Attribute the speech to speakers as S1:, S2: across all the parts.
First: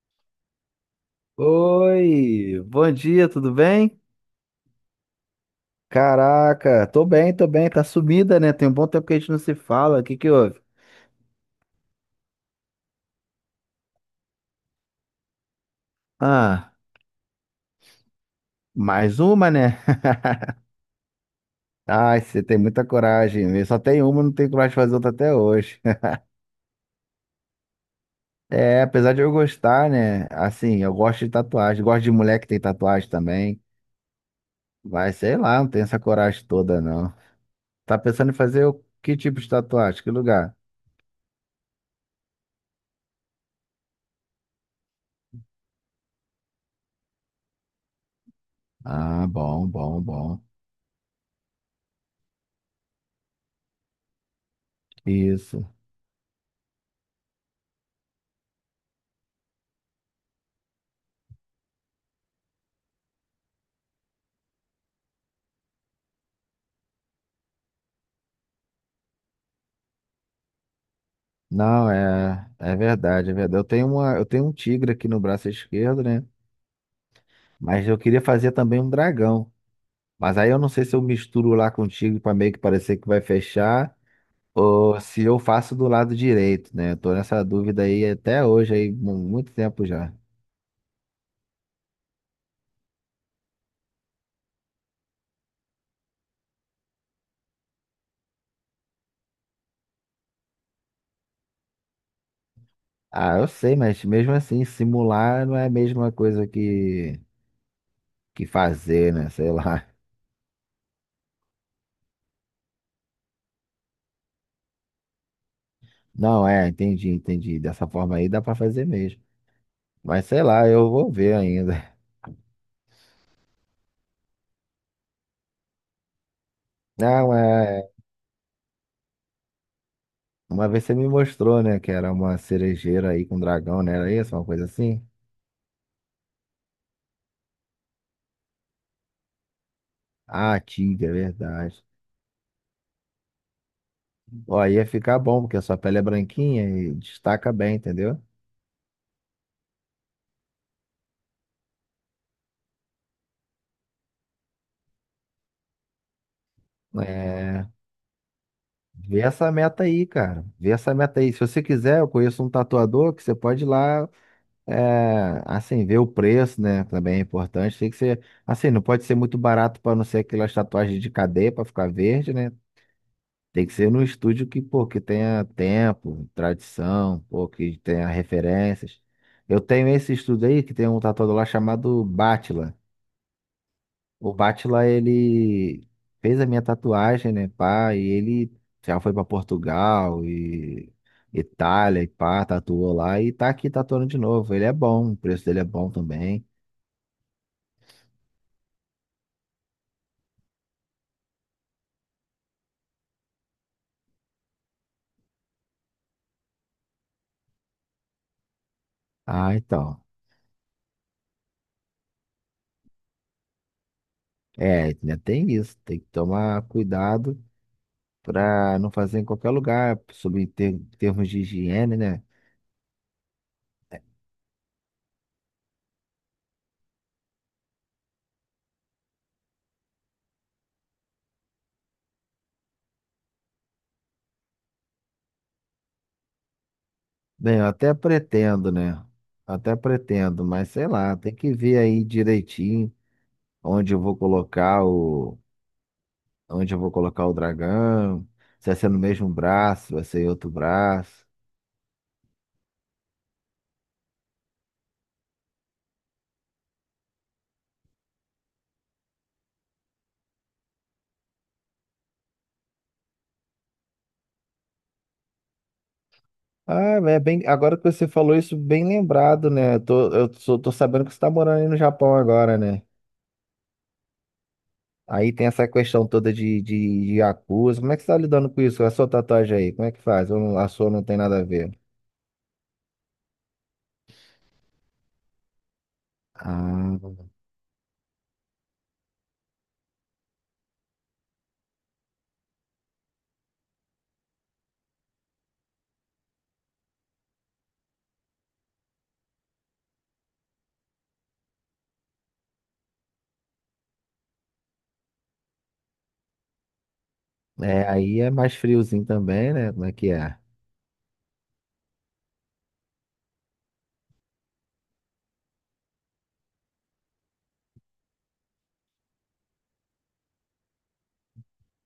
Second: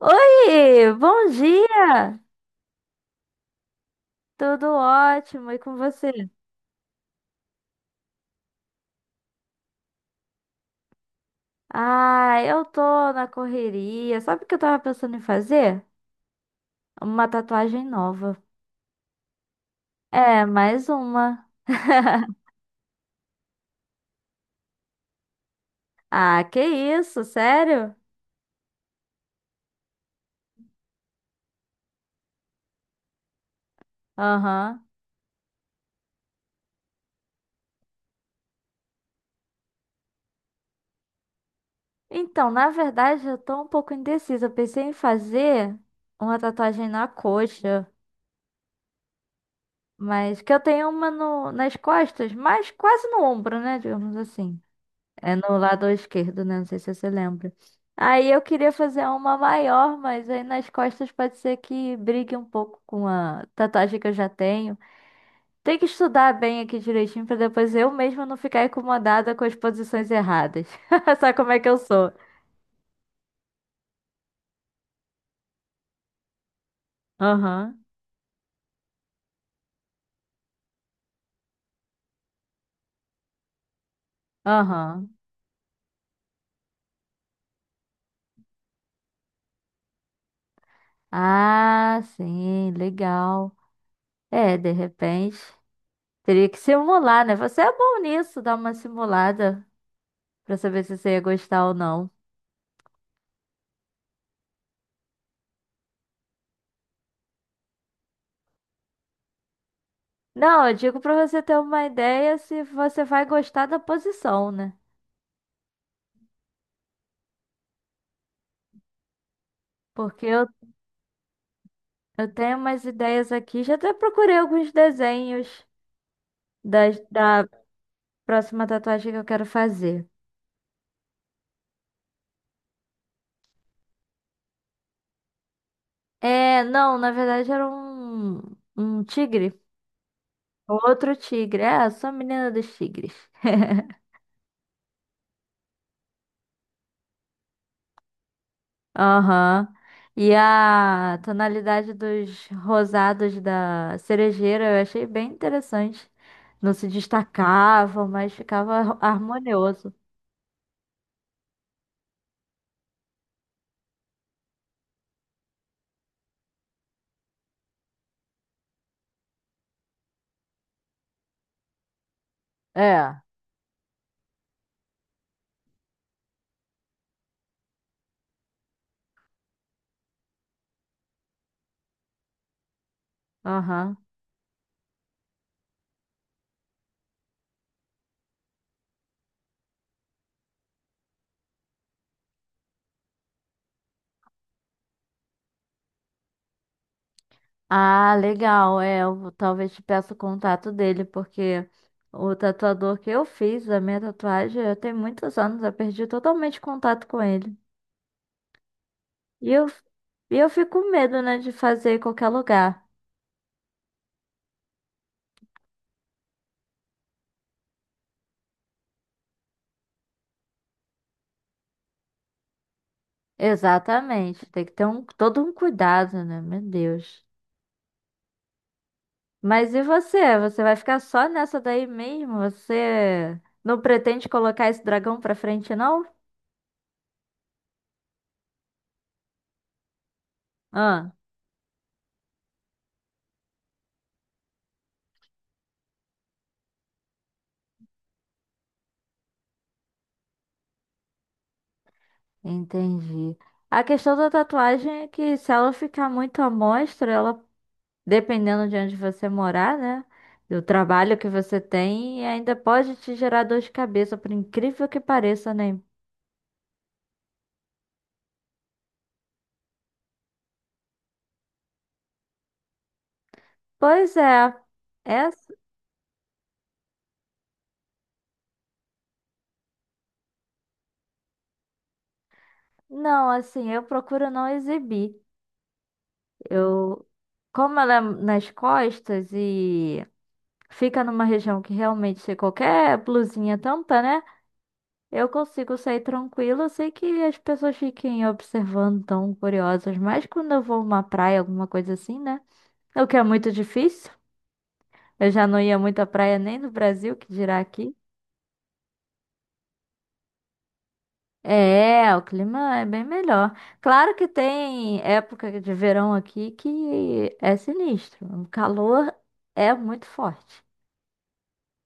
S1: Oi, bom dia!
S2: Oi, bom dia, tudo bem?
S1: Tudo ótimo, e com você?
S2: Caraca, tô bem, tá sumida, né? Tem um bom tempo que a gente não se fala. O que que houve?
S1: Ah, eu tô na correria. Sabe o que eu tava pensando em fazer?
S2: Ah,
S1: Uma tatuagem nova.
S2: mais uma, né?
S1: É, mais uma.
S2: Ai, você tem muita coragem. Eu só tenho uma, não tenho coragem de fazer outra até hoje.
S1: Ah, que isso, sério?
S2: É, apesar de eu gostar, né? Assim, eu gosto de tatuagem, gosto de mulher que tem tatuagem também.
S1: Aham.
S2: Mas sei lá, não tenho essa coragem toda, não. Tá pensando em fazer o que tipo de tatuagem? Que lugar?
S1: Então, na verdade, eu tô um pouco indecisa. Eu pensei em fazer uma tatuagem na coxa,
S2: Ah, bom, bom, bom.
S1: mas que eu tenho uma nas costas, mas quase no ombro, né? Digamos assim. É no
S2: Isso.
S1: lado esquerdo, né? Não sei se você lembra. Aí eu queria fazer uma maior, mas aí nas costas pode ser que brigue um pouco com a tatuagem que eu já tenho. Tem que estudar bem aqui direitinho pra depois eu mesma não ficar incomodada com as posições erradas. Sabe como é que eu
S2: Não,
S1: sou?
S2: é verdade, é verdade. Eu tenho uma, eu tenho um tigre aqui no braço esquerdo, né?
S1: Aham,
S2: Mas eu queria fazer também um dragão. Mas aí eu não sei se eu misturo lá com o tigre para meio que parecer que vai fechar, ou
S1: aham.
S2: se eu faço do lado direito, né? Eu tô nessa dúvida aí até hoje, aí, muito tempo já.
S1: Ah, sim, legal. É, de repente. Teria que simular, né? Você é bom nisso, dar uma simulada pra saber se você ia gostar ou não.
S2: Ah, eu sei, mas mesmo assim, simular não é a mesma coisa que fazer, né? Sei lá.
S1: Não, eu digo pra você ter uma ideia se você vai gostar da posição, né?
S2: Não, é, entendi, entendi. Dessa forma aí dá para fazer mesmo. Mas
S1: Porque
S2: sei
S1: eu,
S2: lá, eu vou ver ainda.
S1: eu tenho umas ideias aqui, já até procurei alguns desenhos
S2: Não,
S1: da
S2: é.
S1: próxima tatuagem que eu quero fazer.
S2: Uma vez você me mostrou, né, que era uma cerejeira aí com dragão, né? Era isso, uma coisa assim?
S1: É, não, na verdade era um tigre,
S2: Ah, tigre, é
S1: outro tigre.
S2: verdade.
S1: É, eu sou a menina dos tigres.
S2: Ó, aí ia ficar bom, porque a sua pele é branquinha e destaca bem, entendeu?
S1: Aham. E a tonalidade dos rosados da cerejeira eu achei bem interessante. Não se
S2: É,
S1: destacavam, mas ficava
S2: vê essa meta
S1: harmonioso.
S2: aí, cara. Vê essa meta aí. Se você quiser, eu conheço um tatuador que você pode ir lá, é, assim, ver o preço, né? Também é importante. Tem que ser, assim, não pode ser muito barato para não ser aquelas tatuagens de cadeia para ficar verde, né?
S1: É,
S2: Tem que ser num estúdio que, pô, que tenha tempo, tradição, pô, que tenha referências. Eu tenho esse estúdio aí que tem um tatuador lá chamado Batila.
S1: aham.
S2: O Batila, ele fez a minha tatuagem, né, pá, e ele já foi pra Portugal e Itália e pá, tatuou lá e tá aqui tatuando de novo. Ele é bom, o preço dele é bom também.
S1: Ah, legal. É, eu talvez te peça o contato dele, porque o tatuador que eu fiz, a minha tatuagem, eu tenho muitos anos, eu perdi totalmente contato com ele. E
S2: Ah,
S1: eu,
S2: então.
S1: e eu fico com medo, né, de fazer em qualquer lugar.
S2: É, ainda tem isso, tem que tomar cuidado para não fazer em qualquer lugar, sobre ter, termos de higiene, né?
S1: Exatamente. Tem que ter um, todo um cuidado, né? Meu Deus. Mas e você? Você vai ficar só nessa daí mesmo? Você não pretende colocar esse dragão pra frente, não?
S2: Bem, eu até pretendo, né? Até pretendo, mas sei
S1: Ah.
S2: lá, tem que ver aí direitinho onde eu vou colocar o, onde eu vou colocar o dragão, se vai ser no mesmo braço, vai ser em outro braço.
S1: Entendi. A questão da tatuagem é que se ela ficar muito à mostra, ela, dependendo de onde você morar, né? Do trabalho que você tem, ainda pode te gerar dor de cabeça, por incrível que pareça, né?
S2: Ah, é bem, agora que você falou isso, bem lembrado, né? Eu tô, tô sabendo que você tá morando aí no Japão agora, né?
S1: Pois é.
S2: Aí tem
S1: Essa...
S2: essa questão toda de, de, acusa. Como é que você tá lidando com isso? A sua tatuagem aí, como é que faz? Ou não, a sua não tem nada a ver?
S1: Não, assim, eu procuro não exibir.
S2: Ah,
S1: Eu, como ela é nas costas e fica numa região que realmente qualquer blusinha tampa, né? Eu consigo sair tranquila. Eu sei que as pessoas fiquem observando, tão curiosas, mas quando eu vou uma praia, alguma coisa assim, né? O que é muito difícil. Eu já não ia muito à praia nem no Brasil, que dirá
S2: é,
S1: aqui.
S2: aí é mais friozinho também, né? Como é que é?
S1: É, o clima é bem melhor. Claro que tem época de verão aqui que é sinistro. O calor é muito forte.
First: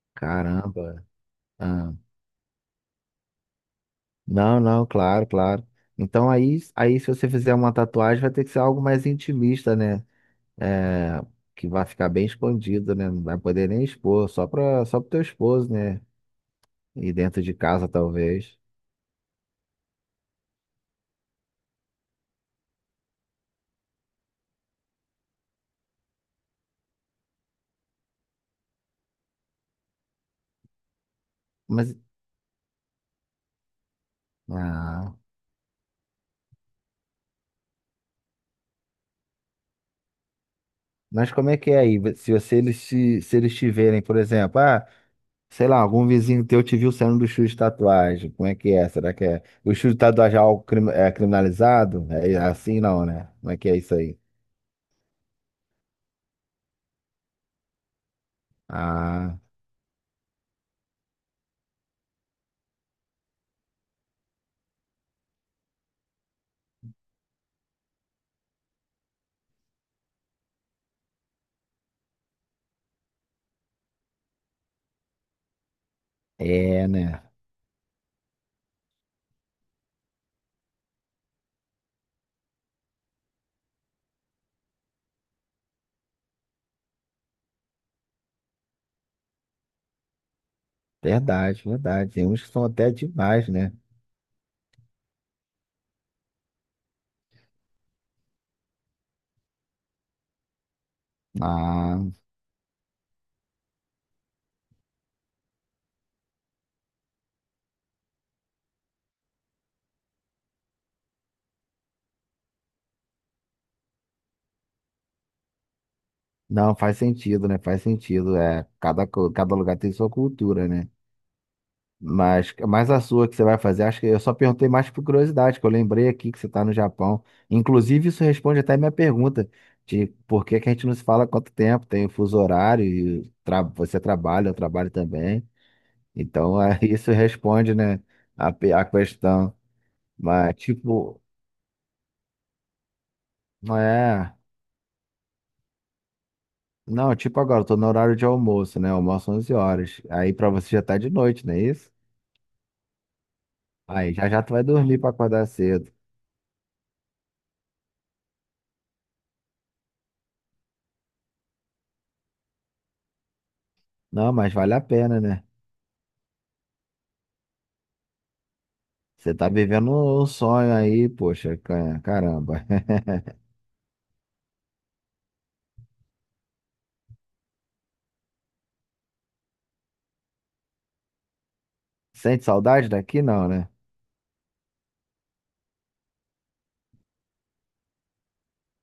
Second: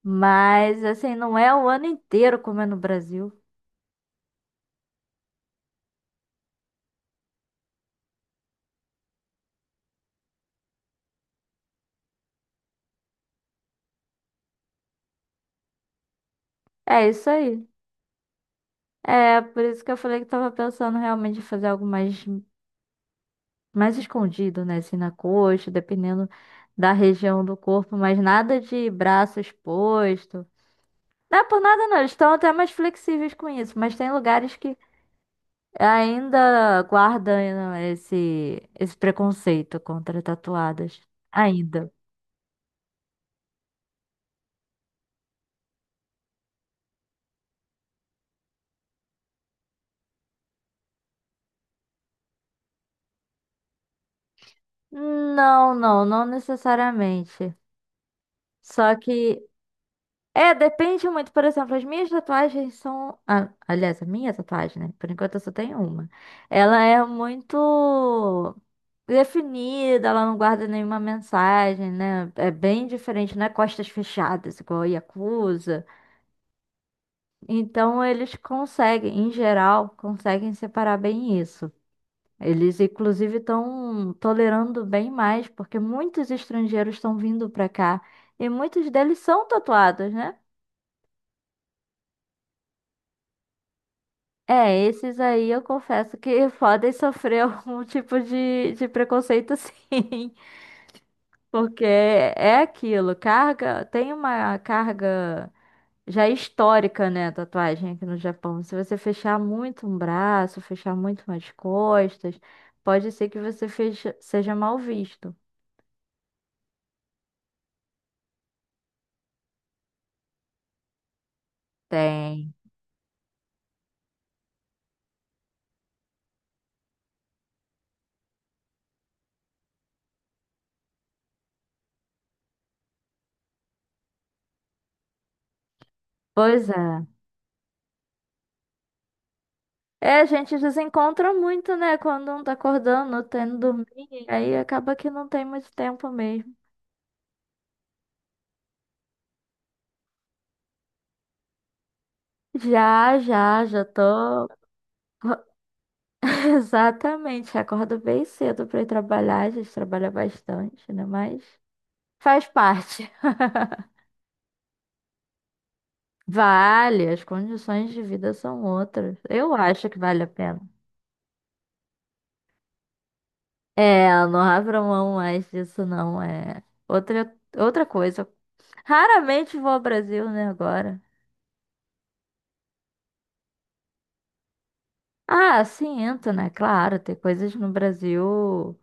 S1: Mas,
S2: Caramba.
S1: assim, não é o ano
S2: Ah,
S1: inteiro como é no Brasil.
S2: não, não, claro, claro. Então aí, aí se você fizer uma tatuagem, vai ter que ser algo mais intimista, né? É, que vai ficar bem escondido, né? Não vai poder nem expor, só pro teu esposo, né?
S1: É
S2: E
S1: isso
S2: dentro de
S1: aí.
S2: casa, talvez.
S1: É, por isso que eu falei que tava pensando realmente em fazer algo mais escondido, né? Assim, na coxa, dependendo da região do corpo, mas nada de braço exposto. Não é por nada,
S2: Mas,
S1: não. Eles estão até mais flexíveis com isso, mas tem lugares que
S2: ah.
S1: ainda guardam né, esse preconceito contra tatuadas.
S2: Mas como é que é
S1: Ainda.
S2: aí? Se você, eles te, se eles te verem, por exemplo, ah, sei lá, algum vizinho teu te viu saindo do estúdio de tatuagem, como é que é? Será que é? O estúdio de tatuagem é algo é criminalizado? É assim não, né? Como é que é isso aí?
S1: Não necessariamente. Só
S2: Ah,
S1: que é, depende muito. Por exemplo, as minhas tatuagens são. Ah, aliás, a minha tatuagem, né? Por enquanto eu só tenho uma. Ela é muito definida, ela não guarda nenhuma mensagem, né? É bem diferente, não é costas fechadas, igual a Yakuza.
S2: é, né?
S1: Então, eles conseguem, em geral, conseguem separar bem isso. Eles, inclusive, estão tolerando bem mais, porque muitos estrangeiros estão vindo para cá e muitos deles são tatuados, né?
S2: Verdade, verdade. Tem uns que são até demais, né?
S1: É, esses aí eu confesso que podem sofrer algum tipo de preconceito, sim. Porque
S2: Ah,
S1: é aquilo, tem uma carga já histórica, né, tatuagem aqui no Japão. Se você fechar muito um braço, fechar muito umas costas, pode ser que você seja mal visto.
S2: não, faz sentido, né? Faz sentido. É, cada, cada lugar tem sua cultura, né?
S1: Tem.
S2: Mas a sua que você vai fazer, acho que eu só perguntei mais por curiosidade, que eu lembrei aqui que você está no Japão. Inclusive, isso responde até a minha pergunta de por que que a gente não se fala há quanto tempo, tem o fuso horário, e você trabalha, eu trabalho também. Então,
S1: Pois
S2: é,
S1: é.
S2: isso responde, né, a, a questão.
S1: É, a
S2: Mas,
S1: gente
S2: tipo,
S1: desencontra muito, né, quando não tá acordando, não tá indo
S2: não
S1: dormir,
S2: é.
S1: aí acaba que não tem muito tempo mesmo.
S2: Não, tipo agora, eu tô no horário de almoço, né? Almoço 11h. Aí para você já tá de noite, não é isso?
S1: Já
S2: Aí já já
S1: tô.
S2: tu vai dormir para acordar cedo.
S1: Exatamente, acordo bem cedo pra ir trabalhar. A gente trabalha bastante, né? Mas faz parte.
S2: Não, mas vale a pena, né?
S1: Vale, as condições de vida são outras.
S2: Você tá
S1: Eu acho
S2: vivendo
S1: que vale a
S2: um
S1: pena.
S2: sonho aí, poxa, caramba.
S1: É, não abro mão mais disso, não. É outra coisa. Raramente vou ao Brasil, né, agora.
S2: Sente saudade daqui? Não, né?
S1: Ah, sim, entro, né? Claro, tem coisas no Brasil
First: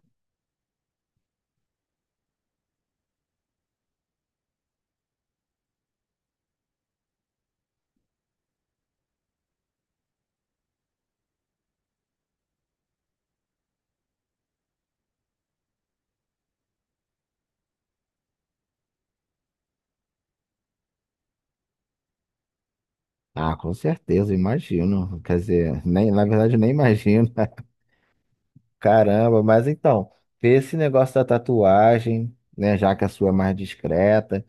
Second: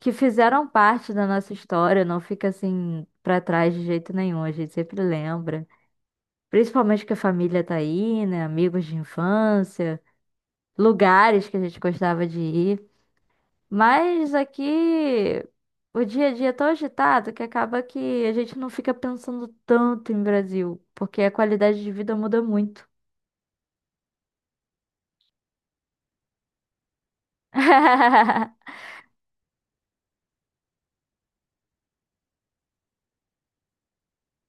S1: que fizeram parte da nossa história, não fica assim pra trás de jeito nenhum, a gente sempre lembra. Principalmente que a família tá aí, né? Amigos de infância, lugares que a gente gostava de ir. Mas aqui o dia a dia é tão agitado que acaba que a gente não fica pensando tanto em Brasil, porque a qualidade de vida muda muito.
S2: Ah, com certeza, imagino. Quer dizer, nem, na verdade, nem imagino. Caramba, mas então, vê esse negócio da tatuagem, né? Já que a sua é mais discreta.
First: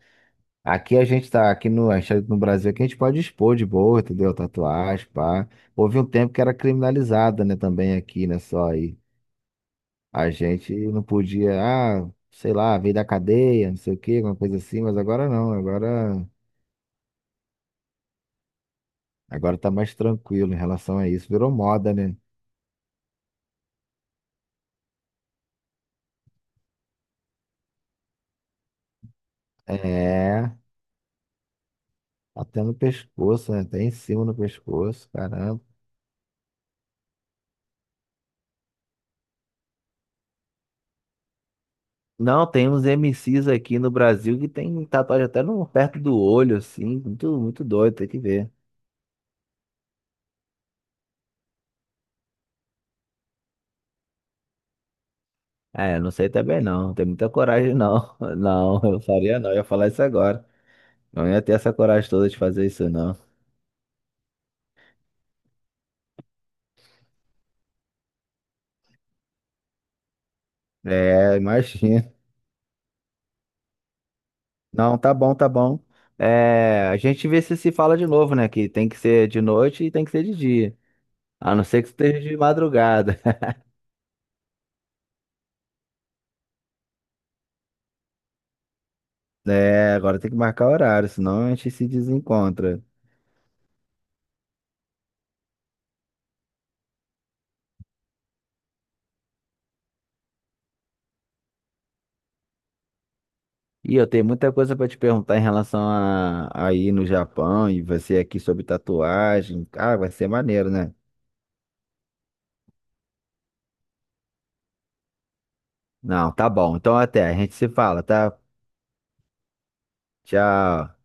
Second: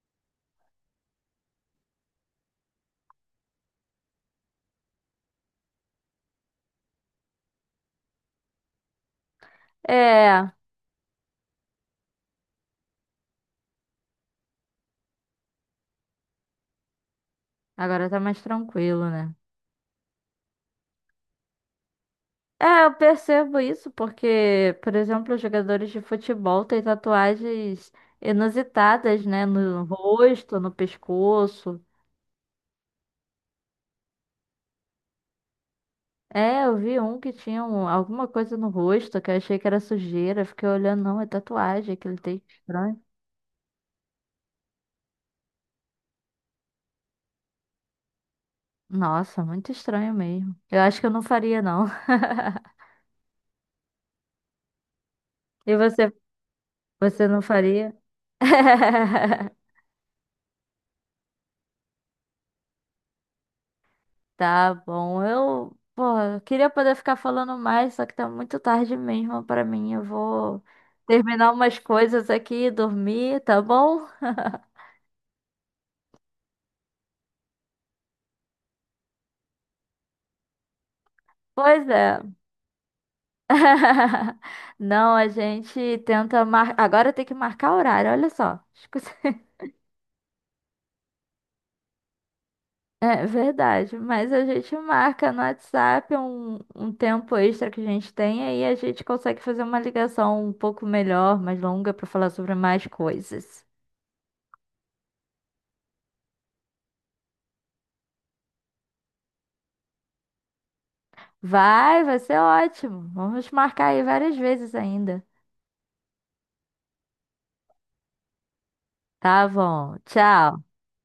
S2: Aqui a gente tá, aqui no, a gente tá no Brasil, aqui a gente pode expor de boa, entendeu? Tatuagem, pá. Houve um tempo que era criminalizada, né? Também aqui, né? Só aí. A
S1: É,
S2: gente não podia, ah, sei lá, veio da cadeia, não sei o quê, alguma coisa assim, mas agora não,
S1: agora tá mais tranquilo, né?
S2: agora tá mais tranquilo em relação a isso. Virou moda, né?
S1: É, eu percebo isso porque, por exemplo, os jogadores de futebol têm tatuagens inusitadas, né? No
S2: É,
S1: rosto, no pescoço.
S2: até no pescoço, né? Até em cima no pescoço, caramba.
S1: É, eu vi um que tinha alguma coisa no rosto que eu achei que era sujeira. Fiquei olhando, não, é tatuagem que ele tem.
S2: Não, tem uns
S1: Estranho.
S2: MCs aqui no Brasil que tem tatuagem até no, perto do olho, assim, muito, muito doido, tem que ver.
S1: Nossa, muito estranho mesmo. Eu acho que eu não faria, não. E
S2: É, não
S1: você,
S2: sei também não, não tem
S1: você
S2: muita
S1: não
S2: coragem
S1: faria?
S2: não. Não, eu faria não, eu ia falar isso agora. Não ia ter essa coragem toda de fazer isso não.
S1: Tá bom. Eu, porra, eu queria poder ficar falando mais, só que tá muito tarde mesmo pra mim. Eu vou
S2: É,
S1: terminar umas
S2: imagina.
S1: coisas aqui e dormir, tá bom?
S2: Não, tá bom, tá bom. É, a gente vê se se fala de novo, né? Que tem que ser de noite e tem que ser de dia. A não ser
S1: Pois
S2: que
S1: é.
S2: esteja de madrugada.
S1: Não, a gente tenta mar... Agora tem que marcar horário, olha só. Escuta-
S2: É, agora tem que marcar horário, senão a gente se desencontra.
S1: É verdade, mas a gente marca no WhatsApp um tempo extra que a gente tem, aí a gente consegue fazer uma ligação um pouco melhor, mais longa, pra falar sobre mais coisas.
S2: E eu tenho muita coisa pra te perguntar em relação a ir no Japão e você aqui sobre tatuagem. Ah, vai ser maneiro, né?
S1: Vai, vai ser ótimo. Vamos marcar aí várias vezes ainda.
S2: Não, tá bom. Então até, a gente se fala, tá?
S1: Tá bom. Tchau.
S2: Tchau.